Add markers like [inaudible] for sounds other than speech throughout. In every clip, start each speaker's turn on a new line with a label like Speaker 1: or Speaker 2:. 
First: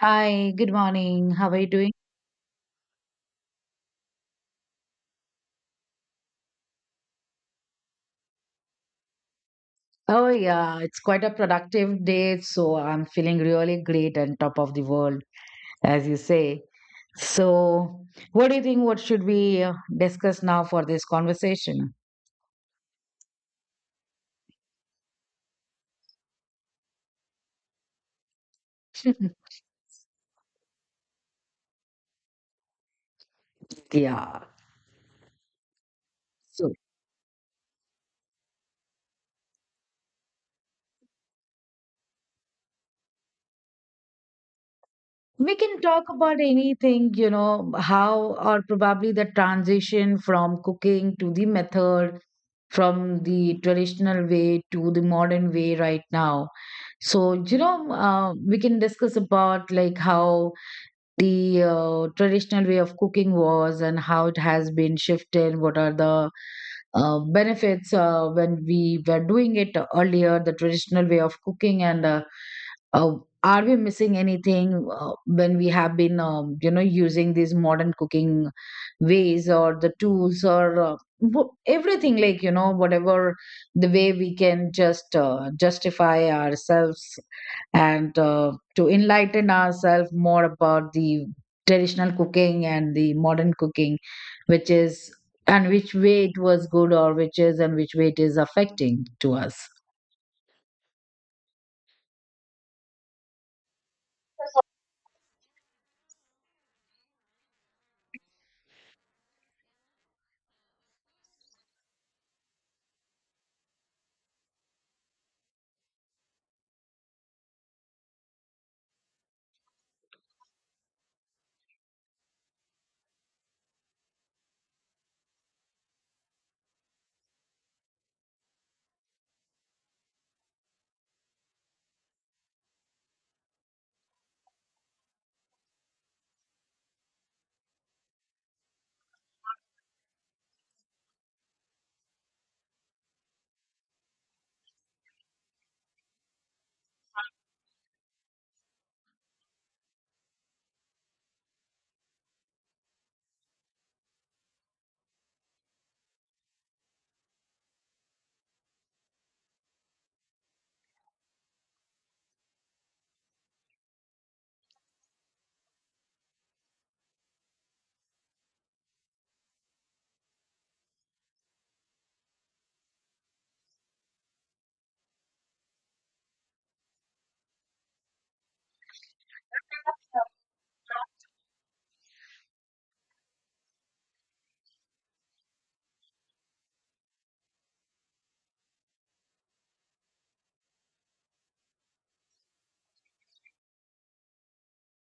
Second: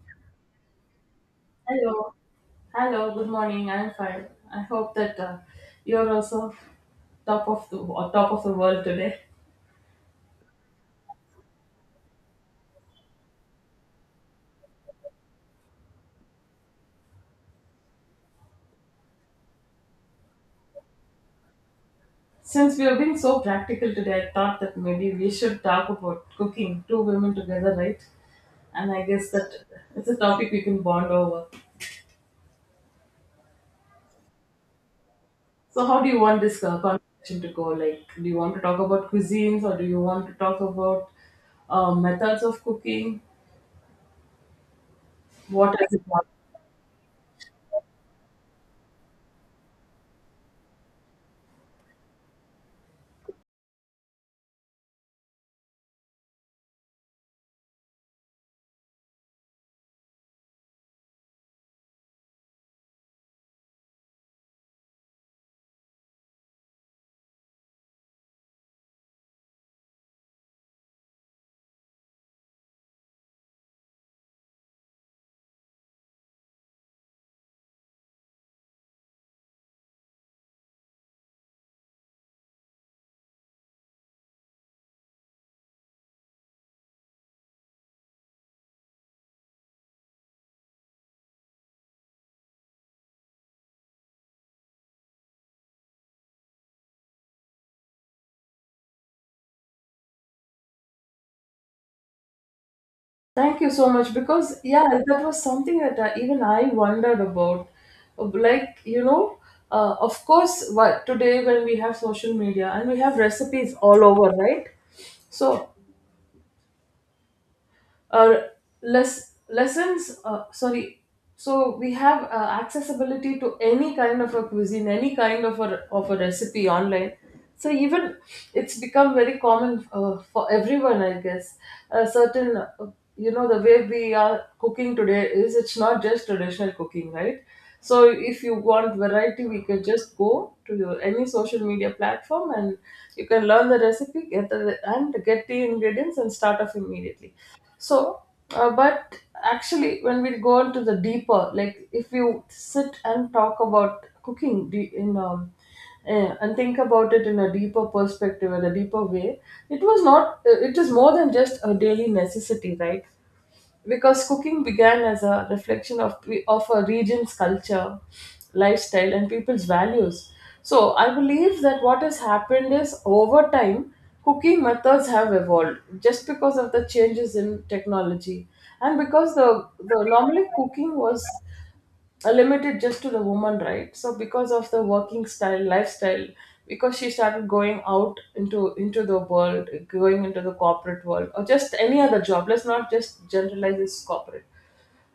Speaker 1: Hi, good morning. How are you doing?
Speaker 2: Hello. Hello. Good morning. I'm fine. I hope that you're also top of the or top of the world today.
Speaker 1: Oh, yeah, it's quite a productive day, so I'm feeling really great and top of the world, as you say. So, what do you think? What should we discuss now for this conversation?
Speaker 2: Since we are being so practical today, I thought that maybe we should talk about cooking two women together, right? And I guess
Speaker 1: [laughs]
Speaker 2: that it's a topic we can bond over.
Speaker 1: Yeah.
Speaker 2: So, how do you want this
Speaker 1: So,
Speaker 2: conversation to go? Like, do you want to talk about cuisines, or do you want to talk about methods of cooking?
Speaker 1: we
Speaker 2: What
Speaker 1: can
Speaker 2: is it?
Speaker 1: talk about anything you know how or probably the transition from cooking to the method from the traditional way to the modern way right now. So you know, we can discuss about like how the traditional way of cooking was and how it has been shifted, what are the benefits when we were doing it earlier, the traditional way of cooking, and uh, are we missing anything when we have been you know, using these modern cooking ways or the tools, or everything, like you know, whatever the way we can just justify ourselves and to enlighten ourselves more about the traditional cooking and the modern cooking, which is and which way it was good, or which way it is affecting to us.
Speaker 2: Thank you so much because yeah, that was something that even I wondered about. Like you know, of course, what today when we have social media and we have recipes all over, right? So uh, less lessons . Sorry, so we have accessibility to any kind of a cuisine, any kind of a recipe online, so even it's become very common, for everyone I guess. A certain, you know, the way we are cooking today is, it's not just traditional cooking, right? So if you want variety, we can just go to your, any social media platform, and you can learn the recipe, get the and get the ingredients and start off immediately. So, but actually, when we go into the deeper, like if you sit and talk about cooking in and think about it in a deeper perspective and a deeper way, it was not. It is more than just a daily necessity, right? Because cooking began as a reflection of of a region's culture, lifestyle, and people's values. So I believe that what has happened is, over time, cooking methods have evolved just because of the changes in technology, and because the normally cooking was limited just to the woman, right? So because of the working style, lifestyle, because she started going out into the world, going into the corporate world, or just any other job. Let's not just generalize this corporate,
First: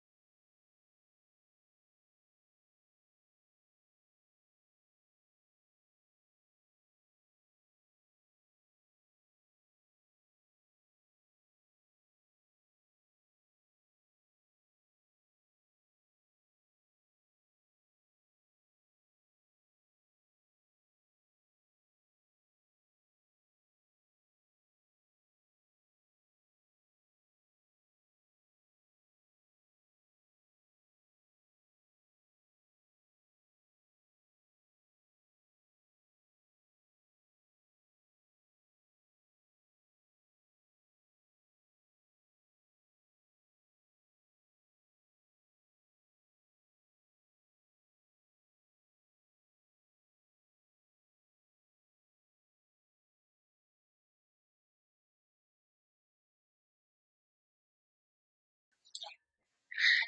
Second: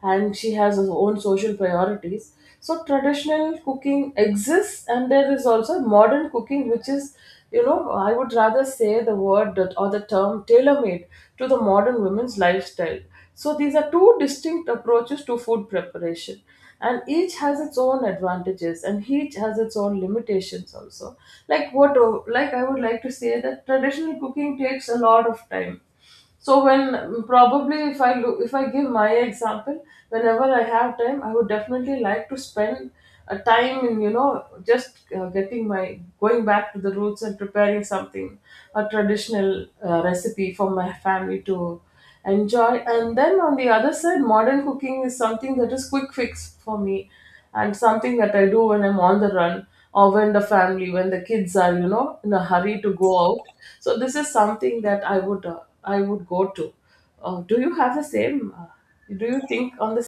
Speaker 2: and she has her own social priorities. So traditional cooking exists, and there is also modern cooking, which is, you know, I would rather say the word that, or the term tailor-made to the modern women's lifestyle. So these are two distinct approaches to food preparation, and each has its own advantages and each has its own limitations also. Like what, like I would like to say that traditional cooking takes a lot of time. So when, probably if I look, if I give my example, whenever I have time, I would definitely like to spend a time in, you know, just getting my going back to the roots and preparing something, a traditional recipe for my family to enjoy. And then on the other side, modern cooking is something that is quick fix for me, and something that I do when I'm on the run, or when the family when the kids are, you know, in a hurry to go out. So this is something that I would I would go to. Do you have the same do you think on the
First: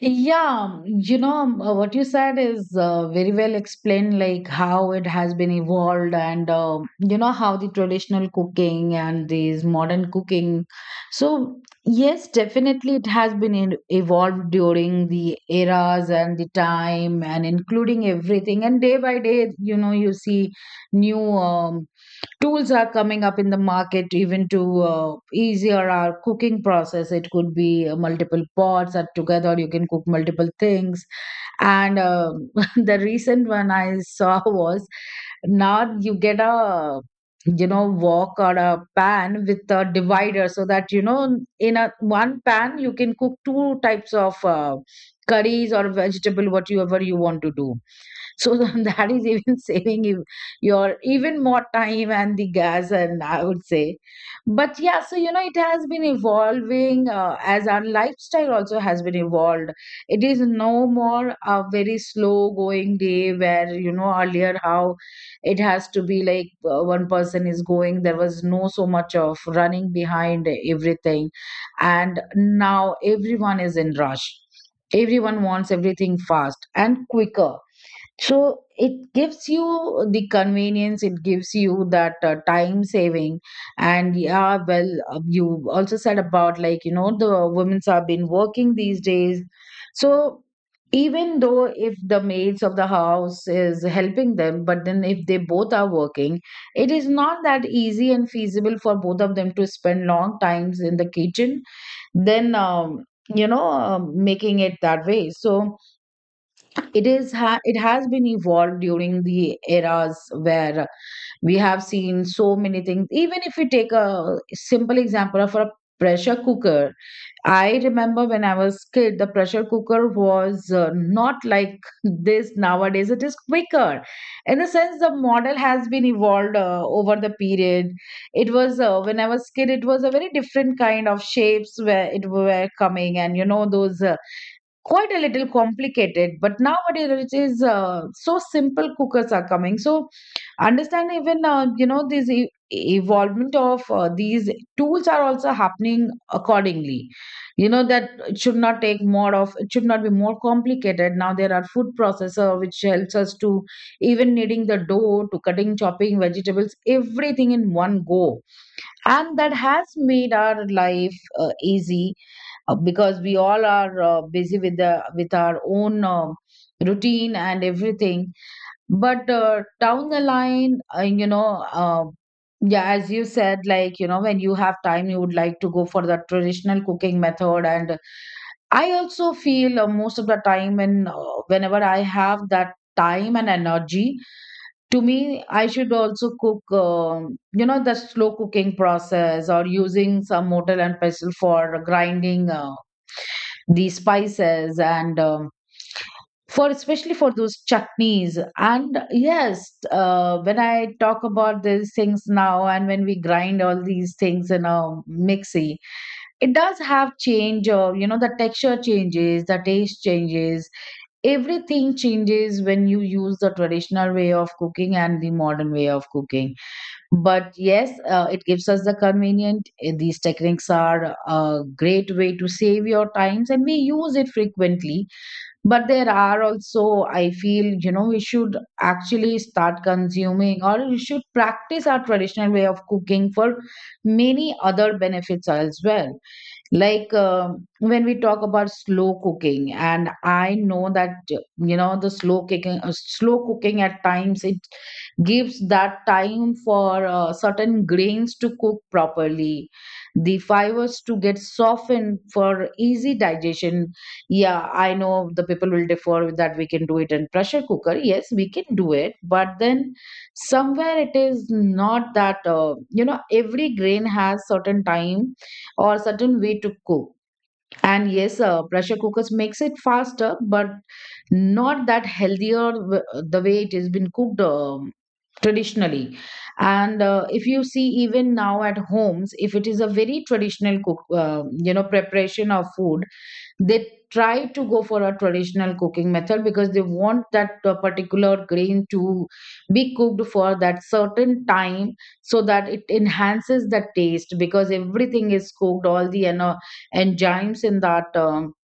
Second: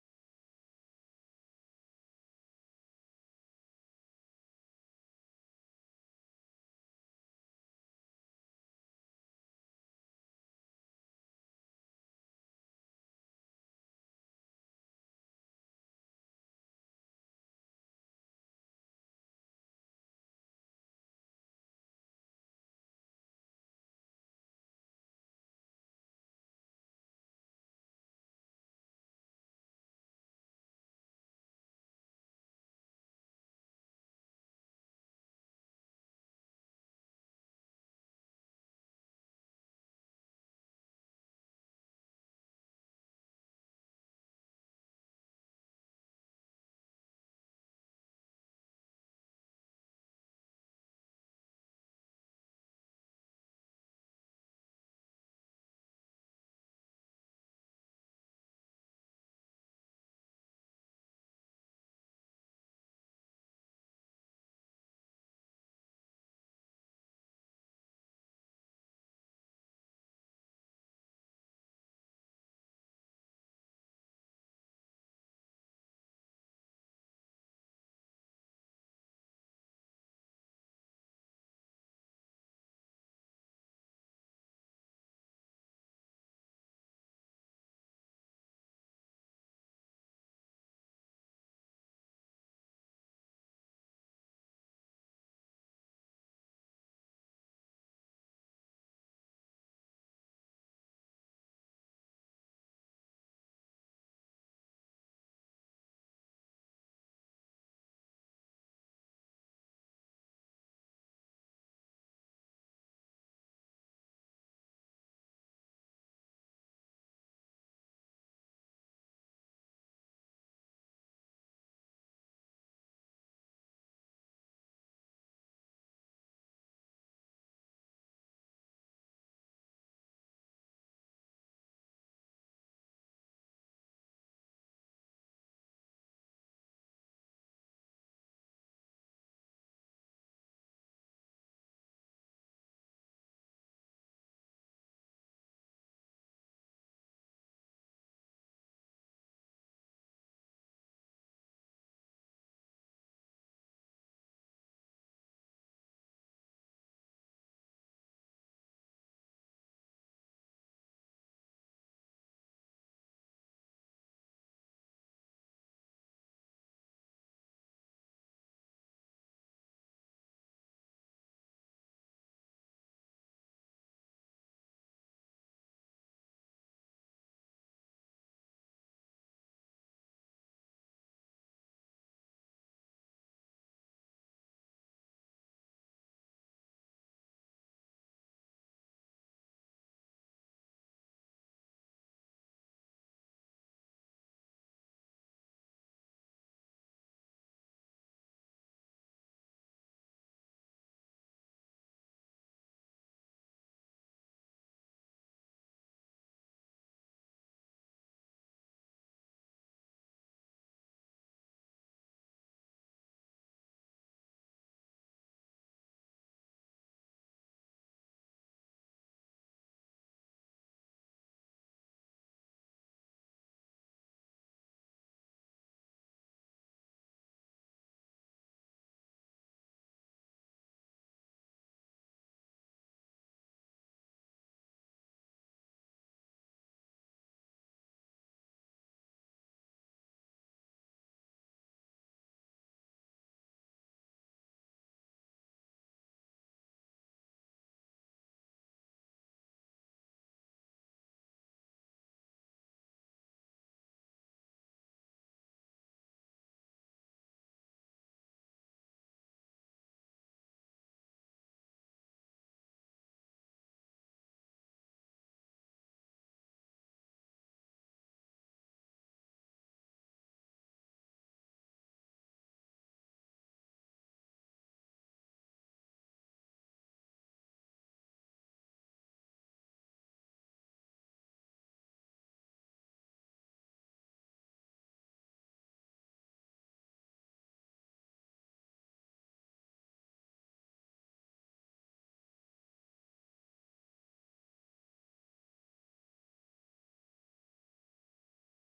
Speaker 1: Yeah, you know, what you said is very well explained, like how it has been evolved, and you know, how the traditional cooking and these modern cooking. So, yes, definitely it has been evolved during the eras and the time, and including everything. And day by day, you know, you see new tools are coming up in the market, even to easier our cooking process. It could be multiple pots are together, you can cook multiple things. And um, [laughs] the recent one I saw [laughs] was now you get a, you know, wok or a pan with a divider, so that you know, in a one pan you can cook two types of curries or vegetable, whatever you want to do. So [laughs] that is even saving you your even more time and the gas, and I would say. But yeah, so you know, it has been evolving as our lifestyle also has been evolved. It is no more a very slow going day where, you know, earlier how it has to be like, one person is going, there was no so much of running behind everything. And now everyone is in rush. Everyone wants everything fast and quicker, so it gives you the convenience, it gives you that time saving. And yeah, well, you also said about like, you know, the women's have been working these days. So even though if the maids of the house is helping them, but then if they both are working, it is not that easy and feasible for both of them to spend long times in the kitchen, then, um, you know, making it that way. So, it has been evolved during the eras where we have seen so many things. Even if we take a simple example of a pressure cooker, I remember when I was kid, the pressure cooker was not like this. Nowadays it is quicker, in a sense the model has been evolved over the period. It was when I was kid, it was a very different kind of shapes where it were coming, and you know those. Quite a little complicated, but nowadays it is so simple cookers are coming. So understand, even you know, this evolvement of these tools are also happening accordingly, you know, that it should not take more of, it should not be more complicated. Now there are food processor which helps us to even kneading the dough, to cutting, chopping vegetables, everything in one go. And that has made our life easy, because we all are busy with the with our own um, routine and everything. But down the line, you know, yeah, as you said, like you know, when you have time you would like to go for the traditional cooking method. And I also feel, most of the time when whenever I have that time and energy, to me, I should also cook, you know, the slow cooking process, or using some mortar and pestle for grinding the spices, and for especially for those chutneys. And yes, when I talk about these things now, and when we grind all these things in a mixie, it does have change of, you know, the texture changes, the taste changes, everything changes when you use the traditional way of cooking and the modern way of cooking. But yes, it gives us the convenient. Eh, these techniques are a great way to save your times, and we use it frequently. But there are also, I feel, you know, we should actually start consuming, or we should practice our traditional way of cooking for many other benefits as well. Like um, when we talk about slow cooking, and I know that you know the slow cooking, slow cooking at times it gives that time for certain grains to cook properly, the fibers to get softened for easy digestion. Yeah, I know the people will differ with that, we can do it in pressure cooker. Yes, we can do it, but then somewhere it is not that, you know, every grain has certain time or certain way to cook. And yes, pressure cookers makes it faster, but not that healthier. The way it has been cooked, traditionally. And if you see even now at homes, if it is a very traditional cook you know, preparation of food, they try to go for a traditional cooking method because they want that particular grain to be cooked for that certain time, so that it enhances the taste, because everything is cooked. All the enzymes in that um,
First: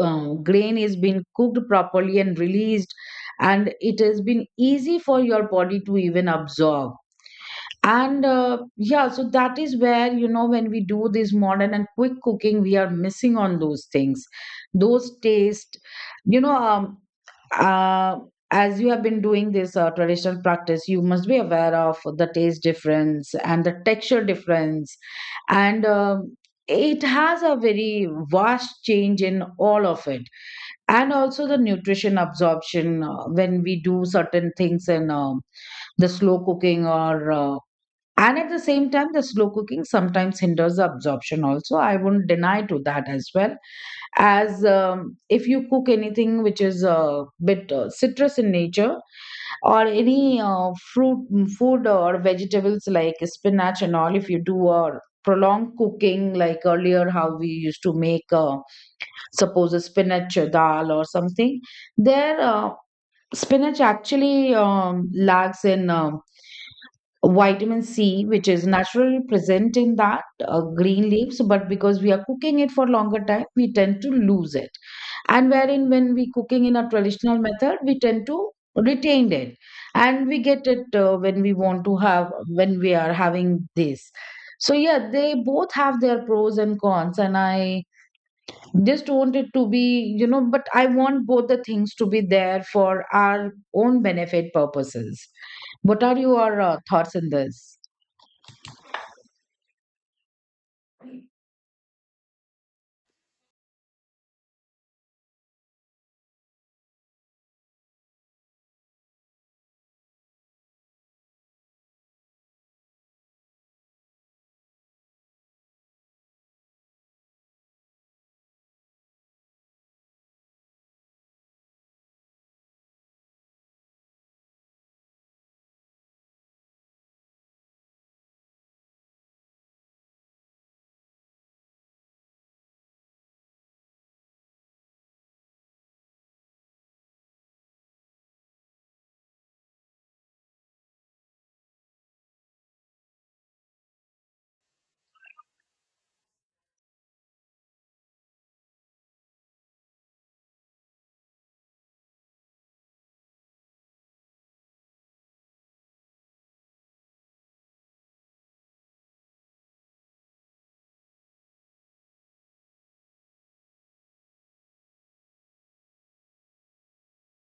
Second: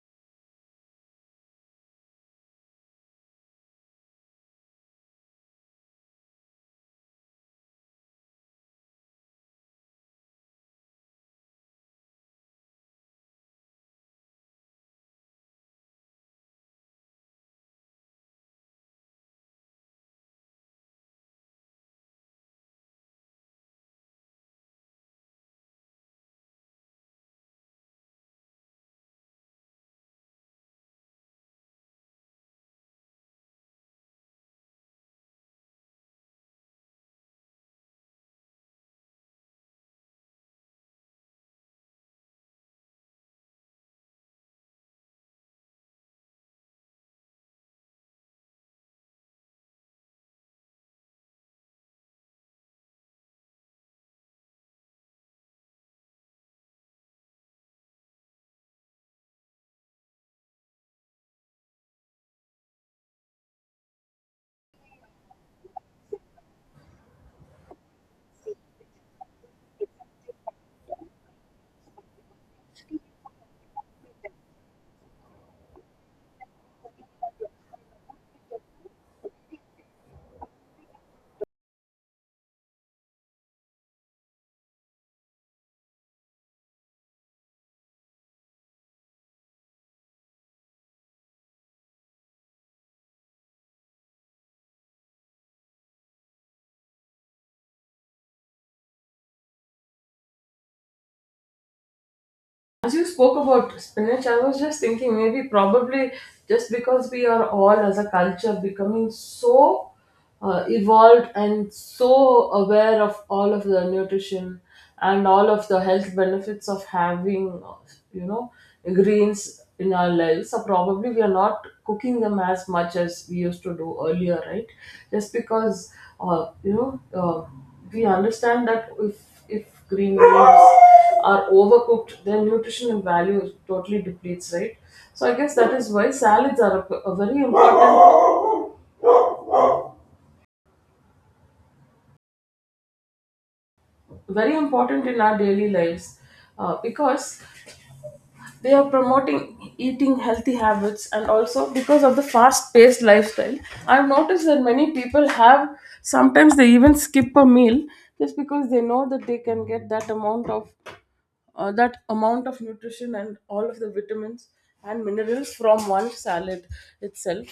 Speaker 1: um, grain is been cooked properly and released, and it has been easy for your body to even absorb. And yeah, so that is where, you know, when we do this modern and quick cooking, we are missing on those things, those taste, you know, uh, as you have been doing this traditional practice, you must be aware of the taste difference and the texture difference. And it has a very vast change in all of it, and also the nutrition absorption when we do certain things in, the slow cooking or and at the same time, the slow cooking sometimes hinders the absorption also. I wouldn't deny to that as well. As if you cook anything which is a bit citrus in nature, or any fruit, mm, food or vegetables like spinach and all, if you do a prolonged cooking like earlier how we used to make suppose a spinach dal or something, there spinach actually lacks in vitamin C, which is naturally present in that green leaves, but because we are cooking it for longer time, we tend to lose it. And wherein when we cooking in a traditional method, we tend to retain it, and we get it when we want to have, when we are having this. So yeah, they both have their pros and cons, and I just want it to be, you know, but I want both the things to be there for our own benefit purposes. What are your thoughts on this?
Speaker 2: As you spoke about spinach, I was just thinking maybe probably just because we are all as a culture becoming so evolved and so aware of all of the nutrition and all of the health benefits of having, you know, greens in our lives. So probably we are not cooking them as much as we used to do earlier, right? Just because, uh, you know, uh, we understand that if if green leaves are overcooked, their nutritional value totally depletes, right? So I guess that is why salads are a very important in our daily lives, because they are promoting eating healthy habits and also because of the fast-paced lifestyle. I've noticed that many people have sometimes they even skip a meal just because they know that they can get that amount of nutrition and all of the vitamins and minerals from one salad itself.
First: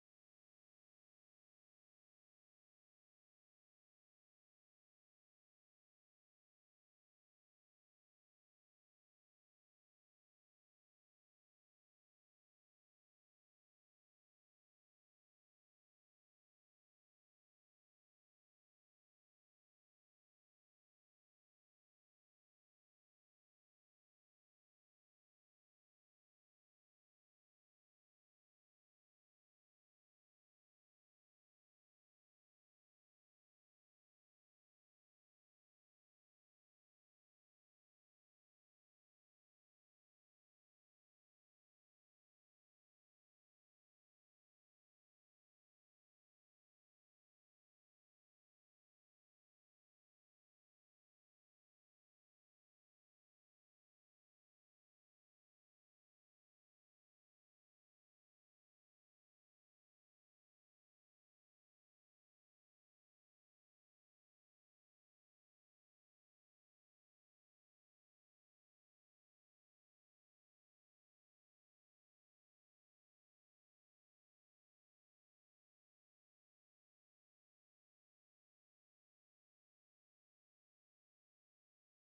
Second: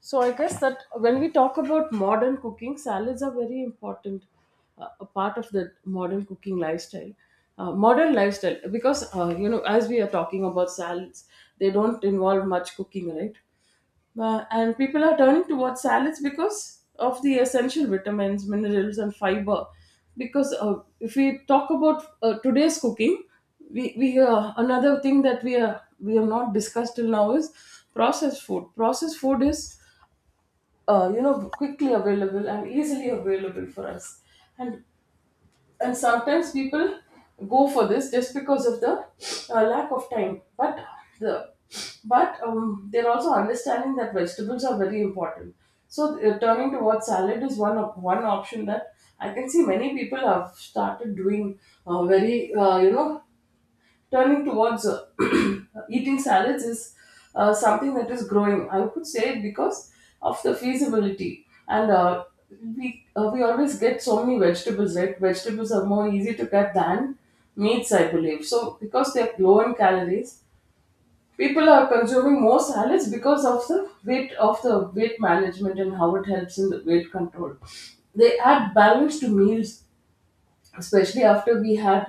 Speaker 2: So I guess that when we talk about modern cooking, salads are very important, a part of the modern cooking lifestyle. Modern lifestyle, because you know, as we are talking about salads, they don't involve much cooking, right? And people are turning towards salads because of the essential vitamins, minerals, and fiber. Because if we talk about today's cooking, we another thing that we have not discussed till now is processed food. Processed food is, you know, quickly available and easily available for us, and and sometimes people go for this just because of the lack of time. But the but they're also understanding that vegetables are very important. So turning towards salad is one one option that I can see many people have started doing. Very you know turning towards [clears throat] eating salads is something that is growing, I would say, because of the feasibility. And we always get so many vegetables. Right, vegetables are more easy to get than meats, I believe. So because they're low in calories, people are consuming more salads because of the weight management and how it helps in the weight control. They add balance to meals, especially after we had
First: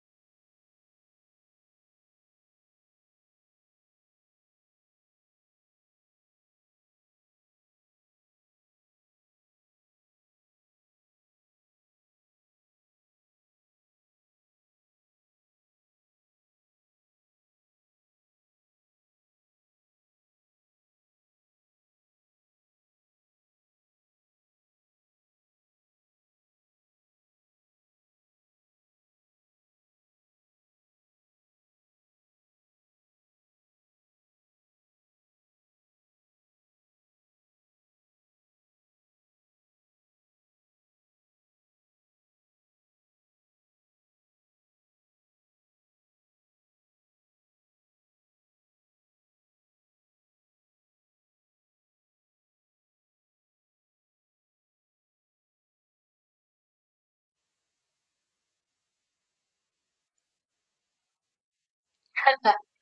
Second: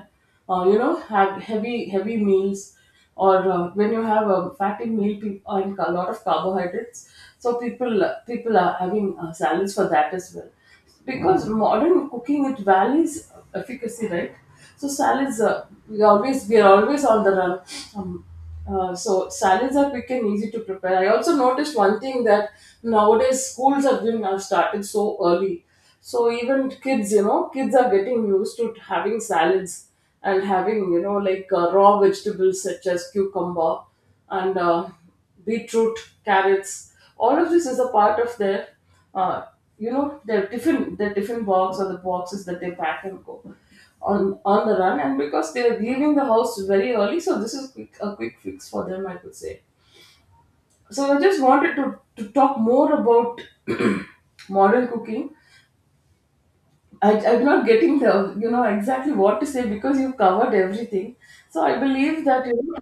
Speaker 2: you know, have heavy meals, or when you have a fatty meal, and a lot of carbohydrates. So people are having salads for that as well, because modern cooking, it values efficacy, right? So salads, we always we are always on the run. Um, so salads are quick and easy to prepare. I also noticed one thing, that nowadays schools have been started so early. So even kids, you know, kids are getting used to having salads, and having, you know, like raw vegetables such as cucumber and beetroot, carrots. All of this is a part of their, uh, you know, their tiffin box, or the boxes that they pack and go on the run. And because they are leaving the house very early, so this is quick, a quick fix for them, I could say. So I just wanted to talk more about [clears throat] modern cooking. I'm not getting the, you know, exactly what to say, because you covered everything. So I believe that,
Speaker 1: Uh,
Speaker 2: you know,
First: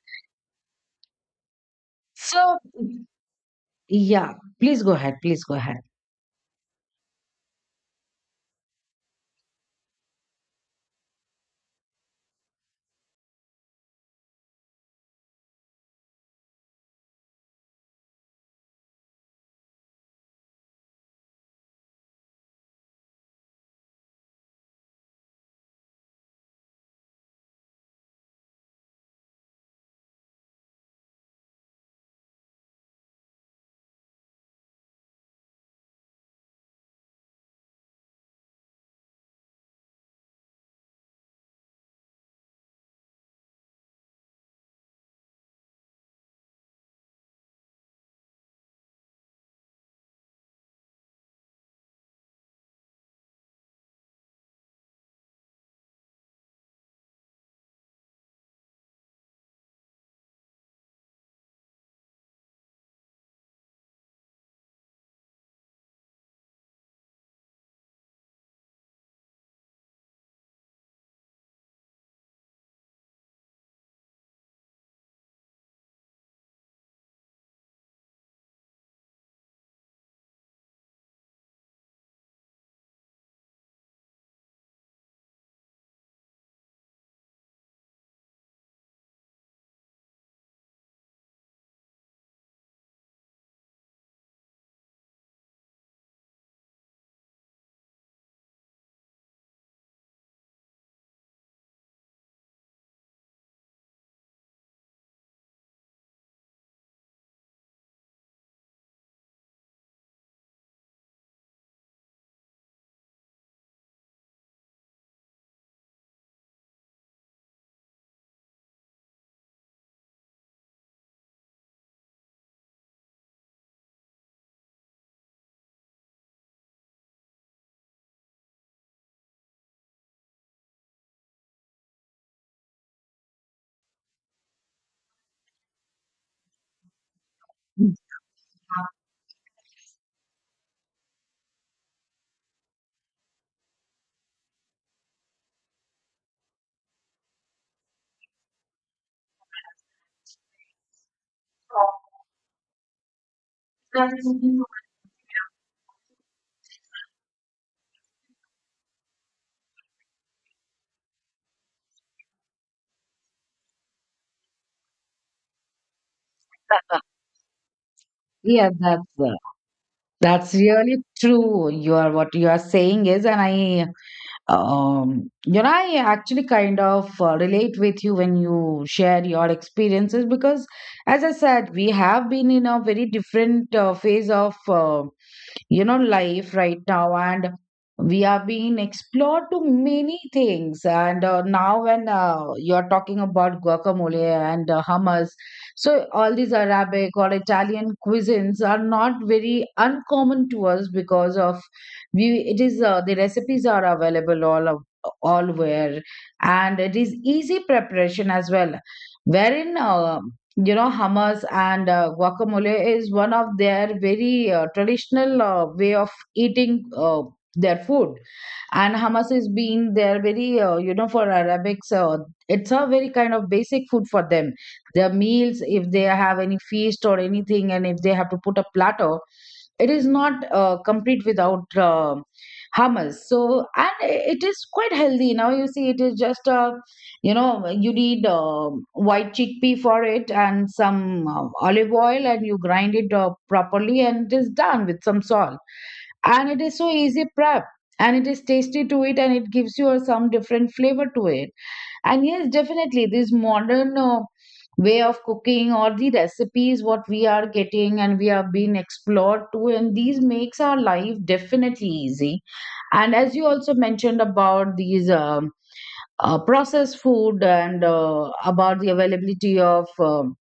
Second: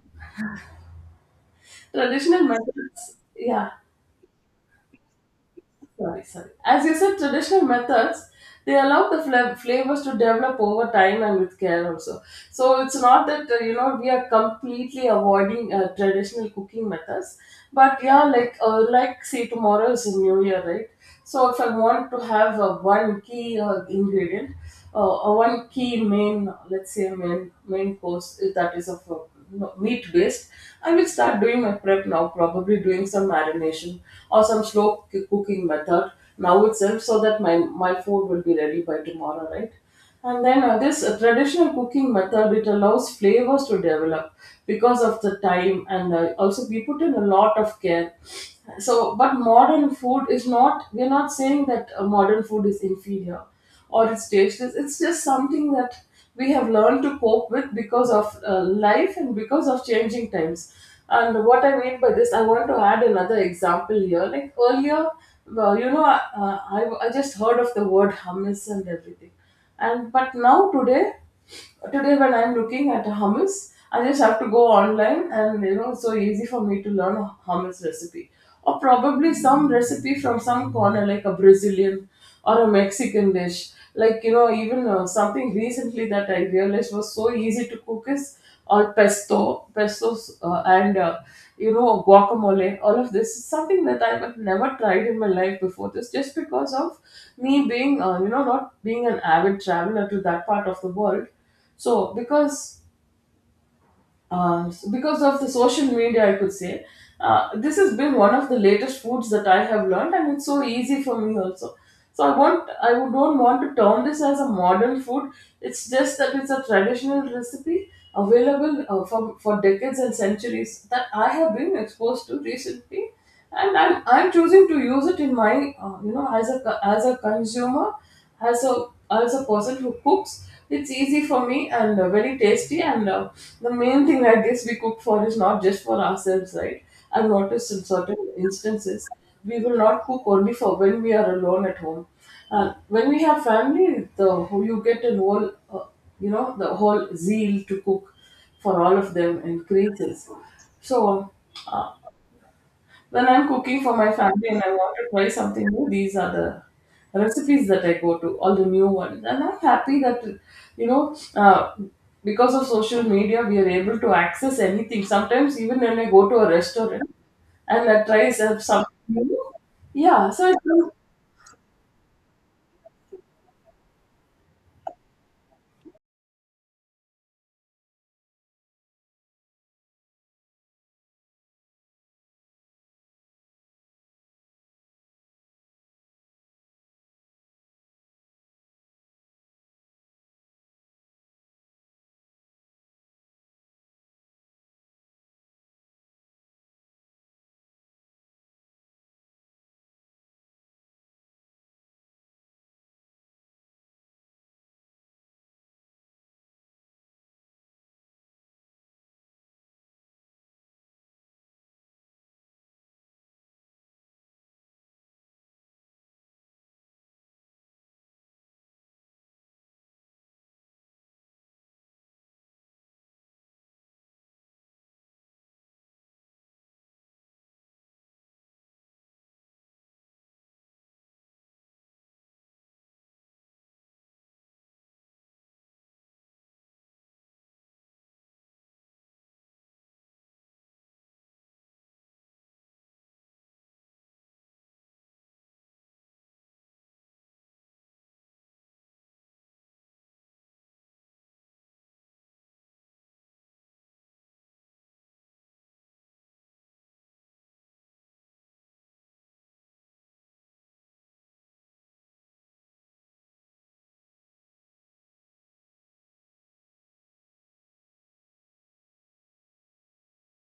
Speaker 2: traditional
Speaker 1: So,
Speaker 2: methods. Yeah,
Speaker 1: Yeah, please go ahead. Please go ahead.
Speaker 2: sorry, sorry. As you said, traditional methods, they allow the flavors to develop over time and with care also. So it's not that, you know, we are completely avoiding traditional cooking methods, but yeah, like say tomorrow is New Year, right? So if I want to have one key ingredient, or one key main, let's say main course that is of you meat based, I will start doing my prep now. Probably doing some marination or some slow cooking method now itself, so that my food will be ready by tomorrow, right? And then this traditional cooking method, it allows flavors to develop because of the time, and also we put in a lot of care. So, but modern food is not. We're not saying that modern food is inferior or it's tasteless. It's just something that we have learned to cope with because of life and because of changing times. And what I mean by this, I want to add another example here. Like earlier, well, you know, I just heard of the word hummus and everything. And but now today, today when I'm looking at hummus, I just have to go online, and you know it's so easy for me to learn a hummus recipe. Or probably some recipe from some corner, like a Brazilian or a Mexican dish. Like you know, even something recently that I realized was so easy to cook is or pesto, pestos, and you know, guacamole. All of this is something that I have never tried in my life before this, just because of me being, you know, not being an avid traveler to that part of the world. So because because of the social media, I could say. This has been one of the latest foods that I have learned, and it's so easy for me also. So I would don't want to term this as a modern food. It's just that it's a traditional recipe available for decades and centuries that I have been exposed to recently, and I'm choosing to use it in my you know, as a as a consumer, as a as a person who cooks. It's easy for me and very tasty and. The main thing I guess we cook for is not just for ourselves, right? I've noticed in
Speaker 1: Mm.
Speaker 2: certain instances, we will not cook only for when we are alone at home. And when we have family, you get a whole, the whole zeal to cook for all of them increases. So when I'm cooking for my family and I want to try something new, these are the recipes that I go to, all the new ones. And I'm happy that, you know, uh, because of social media, we are able to access anything. Sometimes, even when I go to a restaurant and I try
Speaker 1: Yeah,
Speaker 2: something new, yeah,
Speaker 1: that's really true. You are, what you are saying is, and I, you know, I actually kind of relate with you when you share your experiences because, as I said, we have been in a very different phase of. You know, life right now, and we are being explored to many things. And now when you're talking about guacamole and hummus, so all these arabic or italian cuisines are not very uncommon to us because of we it is the recipes are available all where, and it is easy preparation as well, wherein you know, hummus and guacamole is one of their very traditional way of eating their food. And hummus is being their very you know, for arabics, it's a very kind of basic food for them, their meals. If they have any feast or anything, and if they have to put a platter, it is not complete without hummus. So and it is quite healthy. Now you see, it is just a, you know, you need white chickpea for it and some olive oil, and you grind it up properly, and it is done with some salt. And it is so easy prep, and it is tasty to it, and it gives you some different flavor to it. And yes, definitely this modern way of cooking or the recipes what we are getting and we have been explored to, and these makes our life definitely easy. And as you also mentioned about these processed food and about the availability of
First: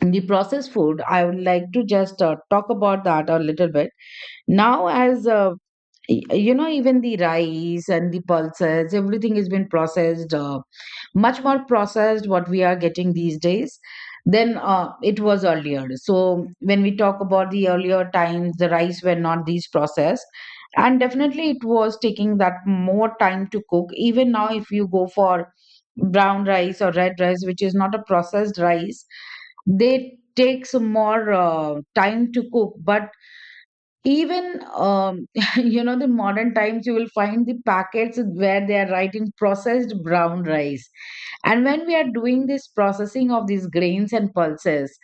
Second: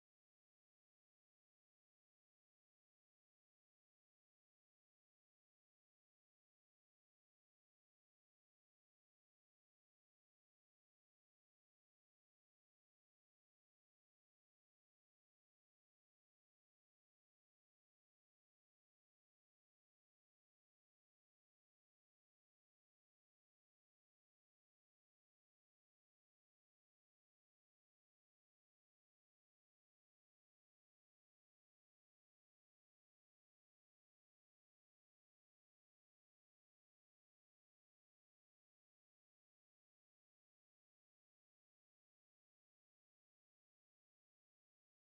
Speaker 1: the processed food, I would like to just talk about that a little bit. Now, as y- you know, even the rice and the pulses, everything has been processed, much more processed what we are getting these days than it was earlier. So when we talk about the earlier times, the rice were not these processed, and definitely it was taking that more time to cook. Even now, if you go for brown rice or red rice, which is not a processed rice, they takes more time to cook. But even, [laughs] you know, the modern times, you will find the packets where they are writing processed brown rice. And when we are doing this processing of these grains and pulses,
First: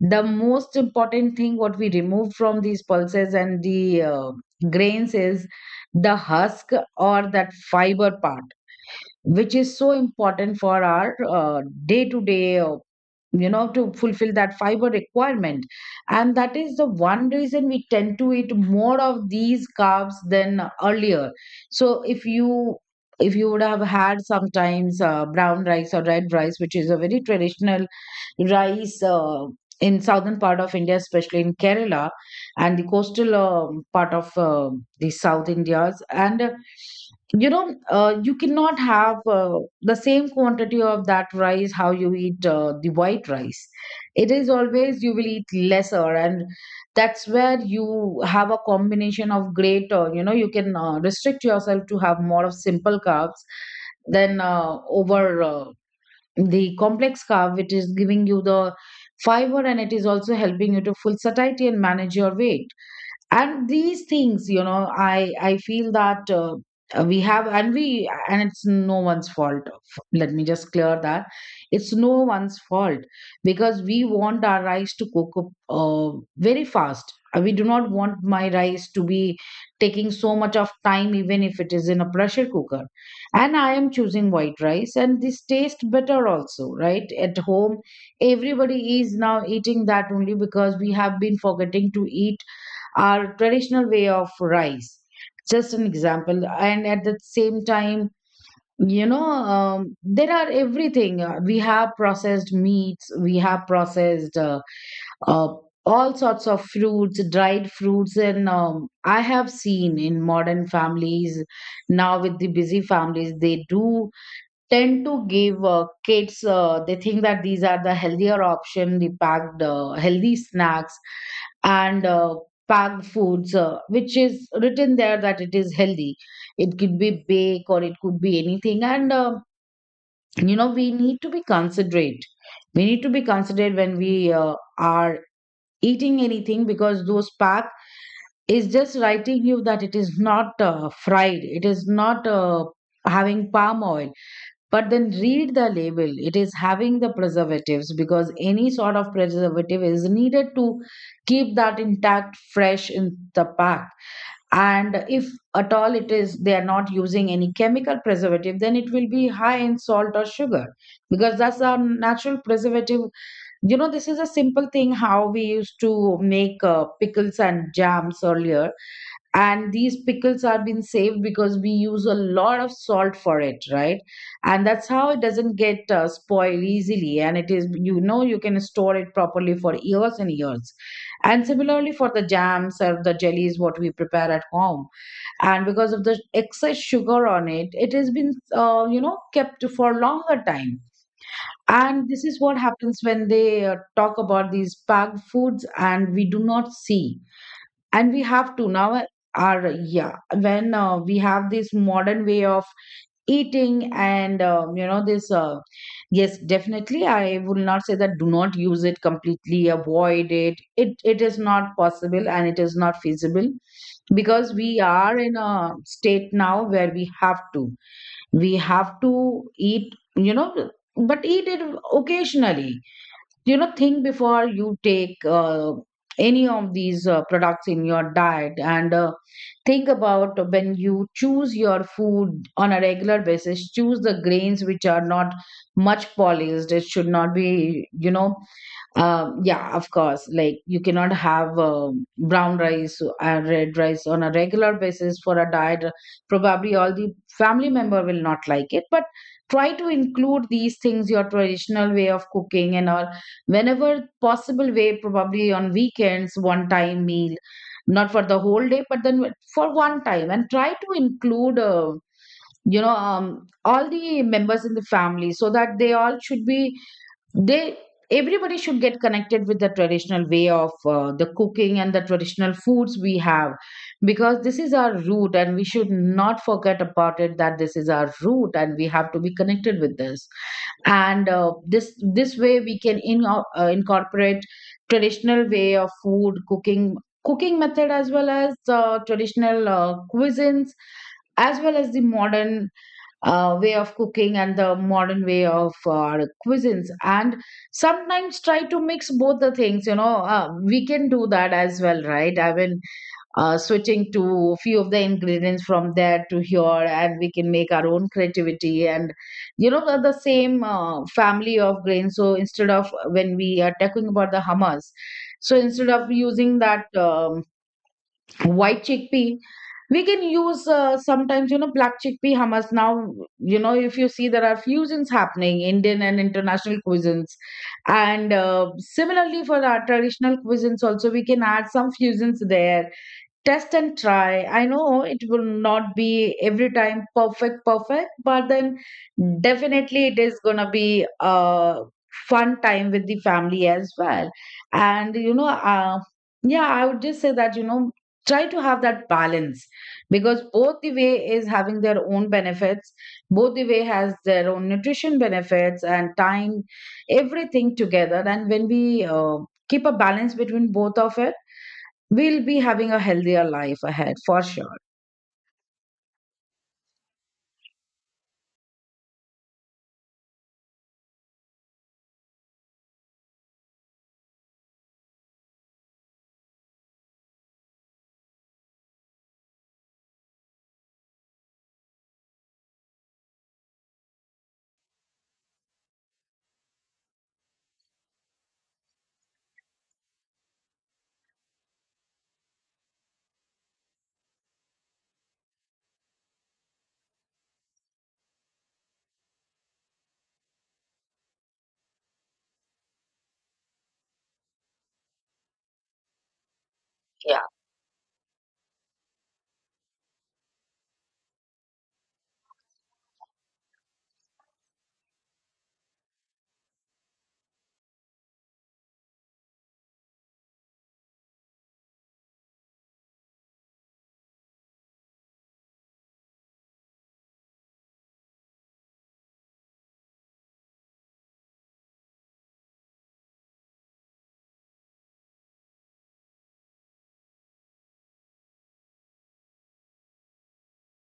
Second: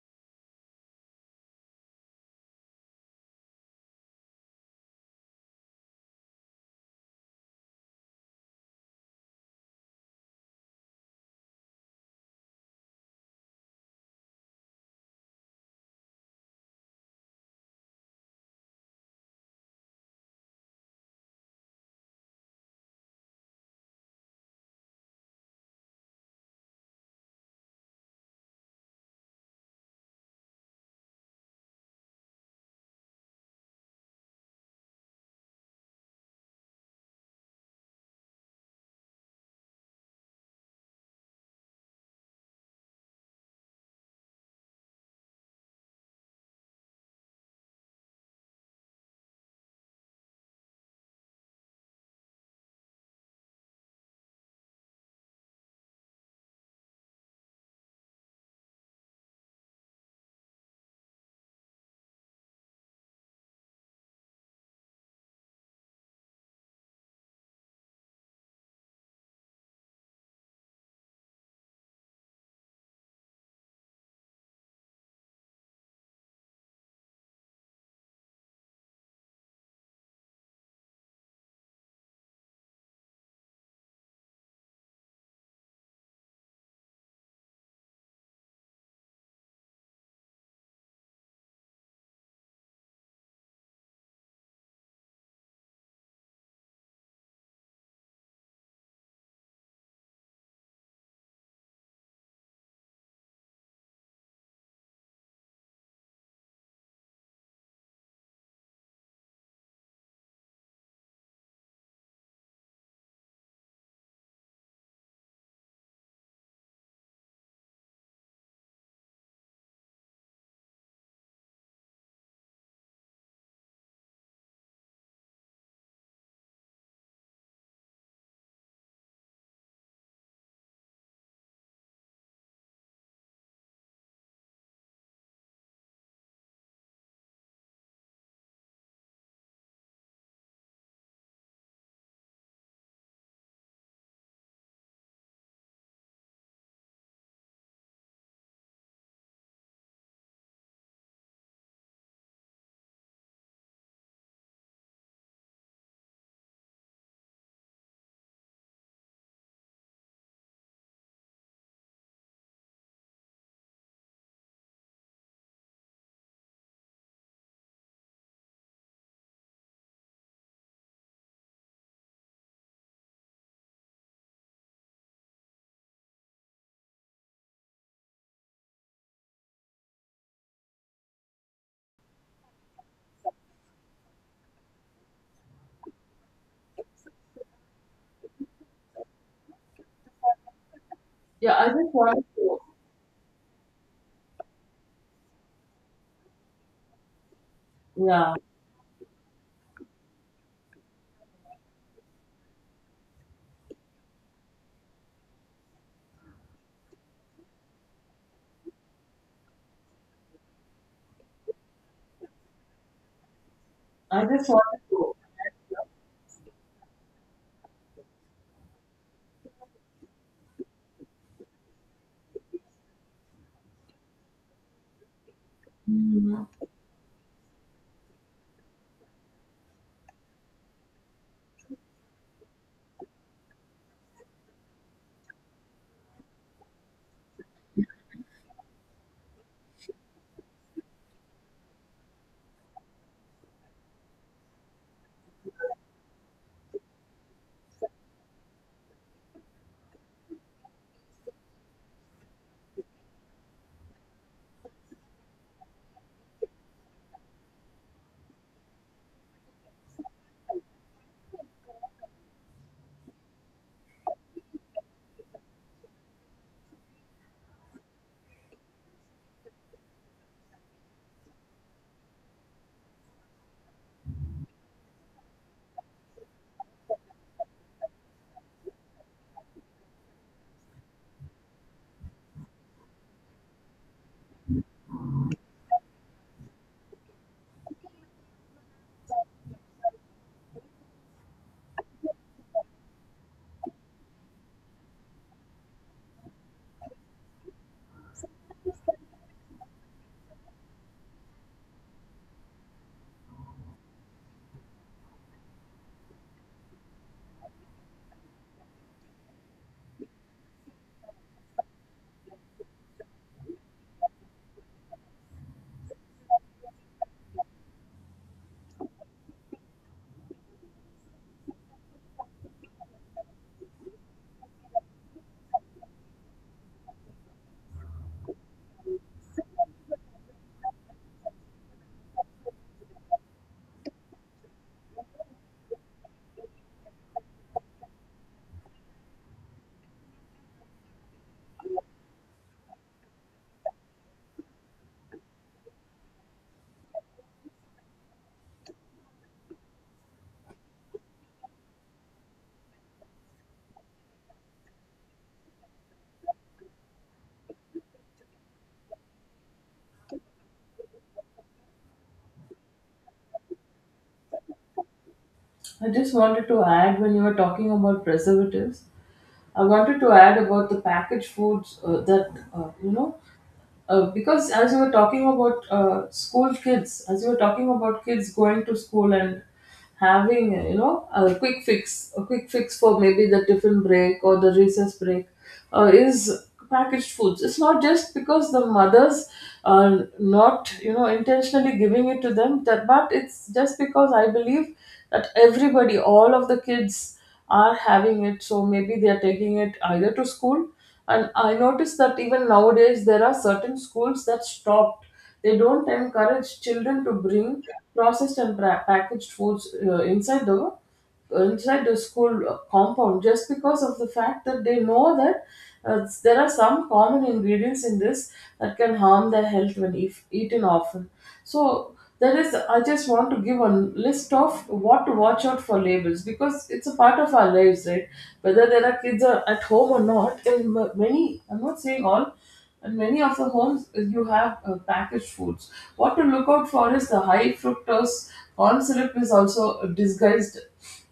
Speaker 1: the most important thing what we remove from these pulses and the grains is the husk or that fiber part, which is so important for our day to day, you know, to fulfill that fiber requirement. And that is the one reason we tend to eat more of these carbs than earlier. So if you, if you would have had sometimes brown rice or red rice, which is a very traditional rice in southern part of India, especially in Kerala and the coastal part of the South Indias. And you know, you cannot have the same quantity of that rice how you eat the white rice. It is always you will eat lesser, and that's where you have a combination of great. You know, you can restrict yourself to have more of simple carbs than over. The complex carb, which is giving you the fiber, and it is also helping you to full satiety and manage your weight. And these things, you know, I feel that we have, and we, and it's no one's fault. Let me just clear that, it's no one's fault. Because we want our rice to cook up uh, very fast. We do not want my rice to be taking so much of time, even if it is in a pressure cooker, and I am choosing white rice, and this tastes better also. Right? At home everybody is now eating that only, because we have been forgetting to eat our traditional way of rice. Just an example. And at the same time, you know, there are everything. We have processed meats, we have processed uh, all sorts of fruits, dried fruits. And I have seen in modern families, now with the busy families, they do tend to give kids, they think that these are the healthier option, the packed healthy snacks and packed foods which is written there that it is healthy. It could be bake or it could be anything. And you know, we need to be considerate, we need to be considerate when we are eating anything. Because those pack is just writing you that it is not fried, it is not having palm oil, but then read the label. It is having the preservatives, because any sort of preservative is needed to keep that intact, fresh in the pack. And if at all it is, they are not using any chemical preservative, then it will be high in salt or sugar, because that's our natural preservative. You know, this is a simple thing how we used to make pickles and jams earlier, and these pickles are being saved because we use a lot of salt for it, right? And that's how it doesn't get spoiled easily, and it is, you know, you can store it properly for years and years. And similarly for the jams or the jellies what we prepare at home, and because of the excess sugar on it, it has been you know, kept for longer time.
Speaker 2: yeah, I just
Speaker 1: And this
Speaker 2: wanted
Speaker 1: is what
Speaker 2: to,
Speaker 1: happens when they talk about these packed foods and we do not see, and we
Speaker 2: yeah,
Speaker 1: have to now are, yeah, when we have this modern way of eating and you know, this yes, definitely I will not say that do not use it, completely avoid it, it is not possible and it is not feasible.
Speaker 2: I just
Speaker 1: Because we
Speaker 2: wanted to
Speaker 1: are in a state now where we have to eat, you know, but eat it occasionally. You know, think before you take any
Speaker 2: Mm,
Speaker 1: of these products in your diet. And think about when you choose your food on a regular basis, choose the grains which are not much polished. It should not be, you know, yeah, of course. Like you cannot have brown rice or red rice on a regular basis for a diet. Probably all the family member will not like it, but try to include these things, your traditional way of cooking and all, whenever possible way, probably on weekends, one time meal, not for the whole day, but then for one time. And try to include, you know, all the members in the family, so that they all should be, they everybody should get connected with the traditional way of the cooking and the traditional foods we have. Because this is our root, and we should not forget about it, that this is our root and we have to be connected with this. And this way we can incorporate traditional way of food cooking, cooking method, as well as traditional cuisines, as well as the modern way of cooking and the modern way of cuisines. And sometimes try to mix both the things, you know, we can do that as well, right? I mean, switching to a few of the ingredients from there to here, and we can make our own creativity. And you know, the same family of grains. So instead of, when we are talking about the hummus, so instead of using that white chickpea, we can use sometimes, you know, black chickpea hummus. Now you know, if you see, there are fusions happening, indian and international cuisines. And similarly for our traditional cuisines also, we can add some fusions there. Test and try. I know it will not be every time perfect perfect, but then definitely it is gonna be a fun time with the family as well. And you know, yeah, I would just say that, you know, try to have that balance. Because both the way is having their own benefits, both the way has their own nutrition benefits and time, everything together. And when we keep a balance between both of it, we'll be having a healthier life ahead for sure.
Speaker 2: I just wanted to add when you were talking about preservatives, I wanted to add about the packaged foods that, because as you were talking about school kids, as you were talking about kids going to school and having, a quick fix for maybe the tiffin break or the recess break, is packaged foods. It's not just because the mothers are not, intentionally giving it to them, that, but it's just because I believe that everybody, all of the kids are having it. So maybe they are taking it either to school, and I noticed that even nowadays there are certain schools that stopped. They don't encourage children to
Speaker 1: Yeah.
Speaker 2: bring processed and packaged foods inside the school compound, just because of the fact that they know that there are some common ingredients in this that can harm their health when if eaten often. So there is I just want to give a list of what to watch out for labels, because it's a part of our lives, right? Whether there are kids are at home or not, and many, I'm not saying all, and many of the homes you have packaged foods. What to look out for is the high fructose corn syrup is also a disguised.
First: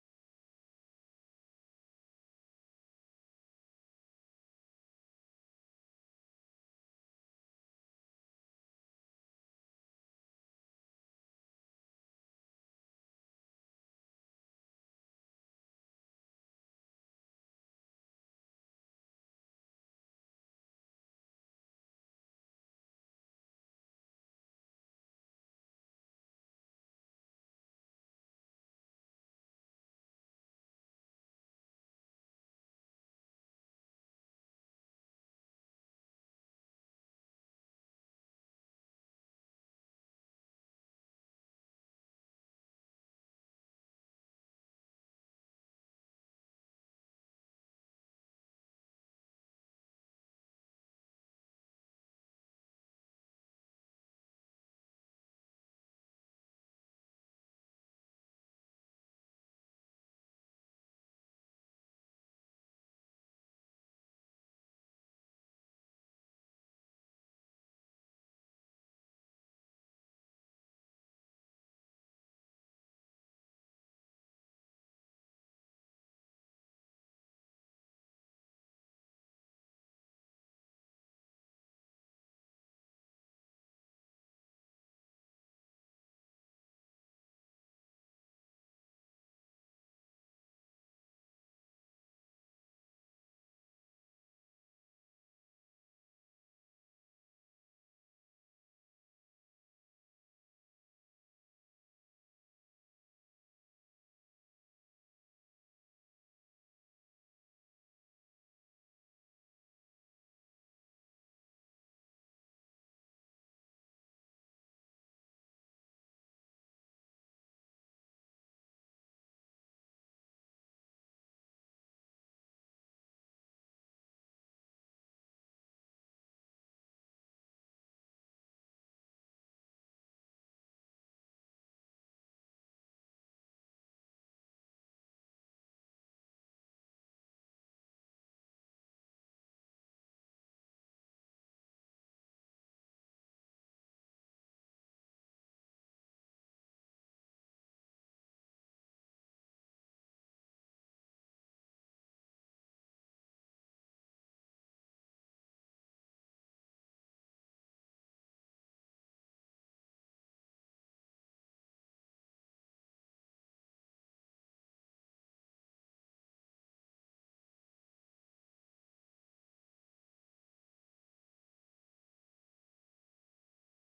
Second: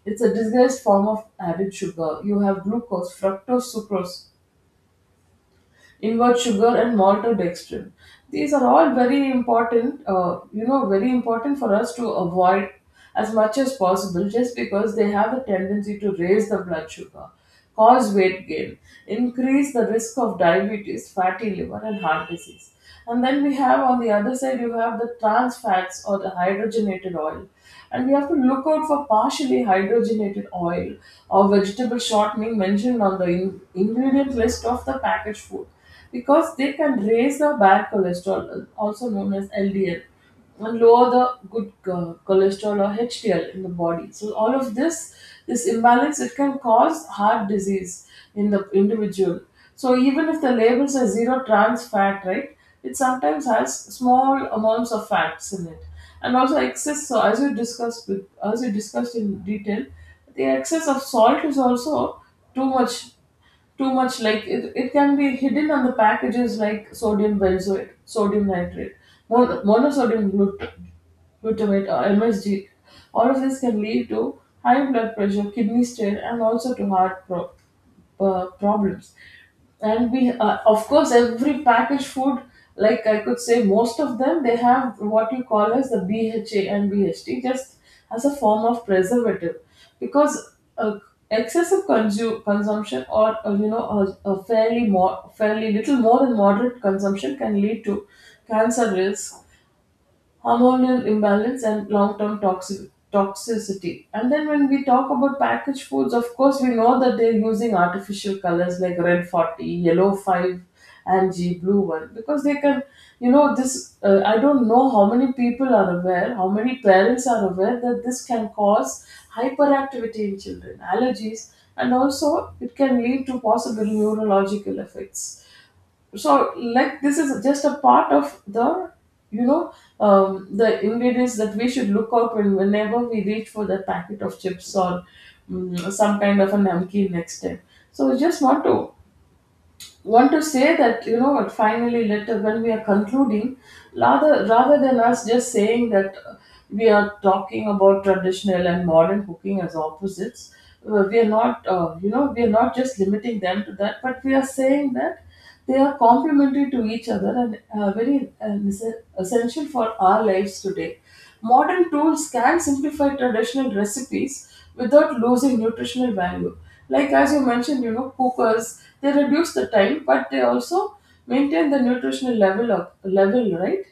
Speaker 2: It's a disguised form of added sugar. You have glucose, fructose, sucrose, inward sugar, and maltodextrin. These are all very important, very important for us to avoid as much as possible, just because they have a tendency to raise the blood sugar, cause weight gain, increase the risk of diabetes, fatty liver, and heart disease. And then we have on the other side, you have the trans fats or the hydrogenated oil. And we have to look out for partially hydrogenated oil or vegetable shortening mentioned on the ingredient list of the packaged food, because they can raise the bad cholesterol, also known as LDL, and lower the good cholesterol, or HDL, in the body. So all of this, this imbalance, it can cause heart disease in the individual. So even if the label says zero trans fat, right, it sometimes has small amounts of fats in it, and also excess, so as we discussed in detail, the excess of salt is also too much. Like it can be hidden on the packages, like sodium benzoate, sodium nitrate, monosodium glutamate, or MSG. All of this can lead to high blood pressure, kidney strain, and also to heart problems. And we, of course, every packaged food, like I could say most of them, they have what you call as the BHA and BHT, just as a form of preservative, because uh, excessive consumption, or you know, a fairly more fairly little more than moderate consumption, can lead to cancer risk, hormonal imbalance, and long-term toxic toxicity. And then when we talk about packaged foods, of course we know that they're using artificial colors like Red 40, Yellow 5, and g Blue 1, because they can, you know this I don't know how many people are aware, how many parents are aware, that this can cause hyperactivity in children, allergies, and also it can lead to possible neurological effects. So like this is just a part of the, you know the ingredients that we should look out when whenever we reach for the packet of chips or some kind of a namkeen next time. So we just want to say that, you know what, finally later when we are concluding, rather than us just saying that, we are talking about traditional and modern cooking as opposites, we are not, we are not just limiting them to that, but we are saying that they are complementary to each other and very essential for our lives today. Modern tools can simplify traditional recipes without losing nutritional value. Like as you mentioned, cookers, they reduce the time, but they also maintain the nutritional level of level, right?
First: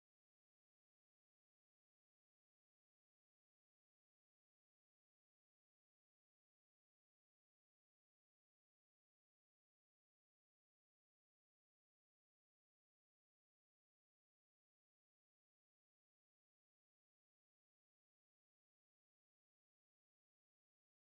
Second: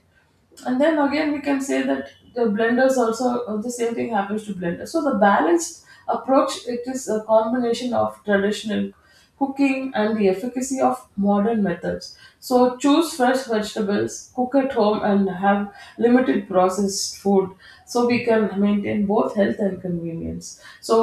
Speaker 2: And then again, we can say that the blenders also, the same thing happens to blenders. So the balanced approach, it is a combination of traditional cooking and the efficacy of modern methods. So choose fresh vegetables, cook at home, and have limited processed food, so we can maintain both health and convenience. So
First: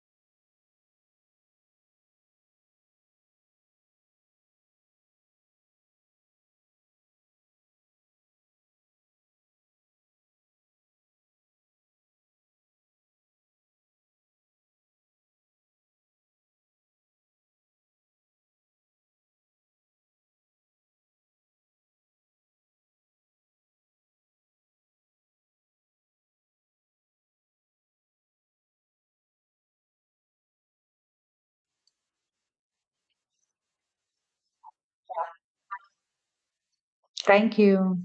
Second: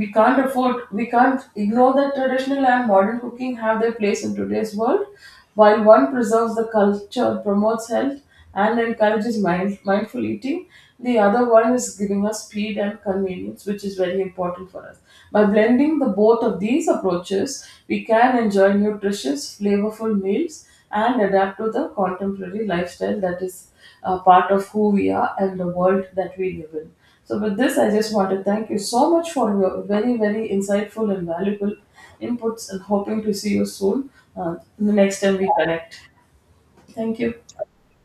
Speaker 2: we can't ignore that traditional and modern cooking have their place in today's world, while one preserves the culture, promotes health, and encourages mindful eating. The other one is giving us speed and convenience, which is very important for us. By blending the both of these approaches, we can enjoy nutritious, flavorful meals and adapt to the contemporary lifestyle that is a part of who we are and the world that we live in. So, with this, I just want to thank you so much for your very, very insightful and valuable inputs, and hoping to see you soon the next time we connect. Thank you.
Speaker 1: Thank you.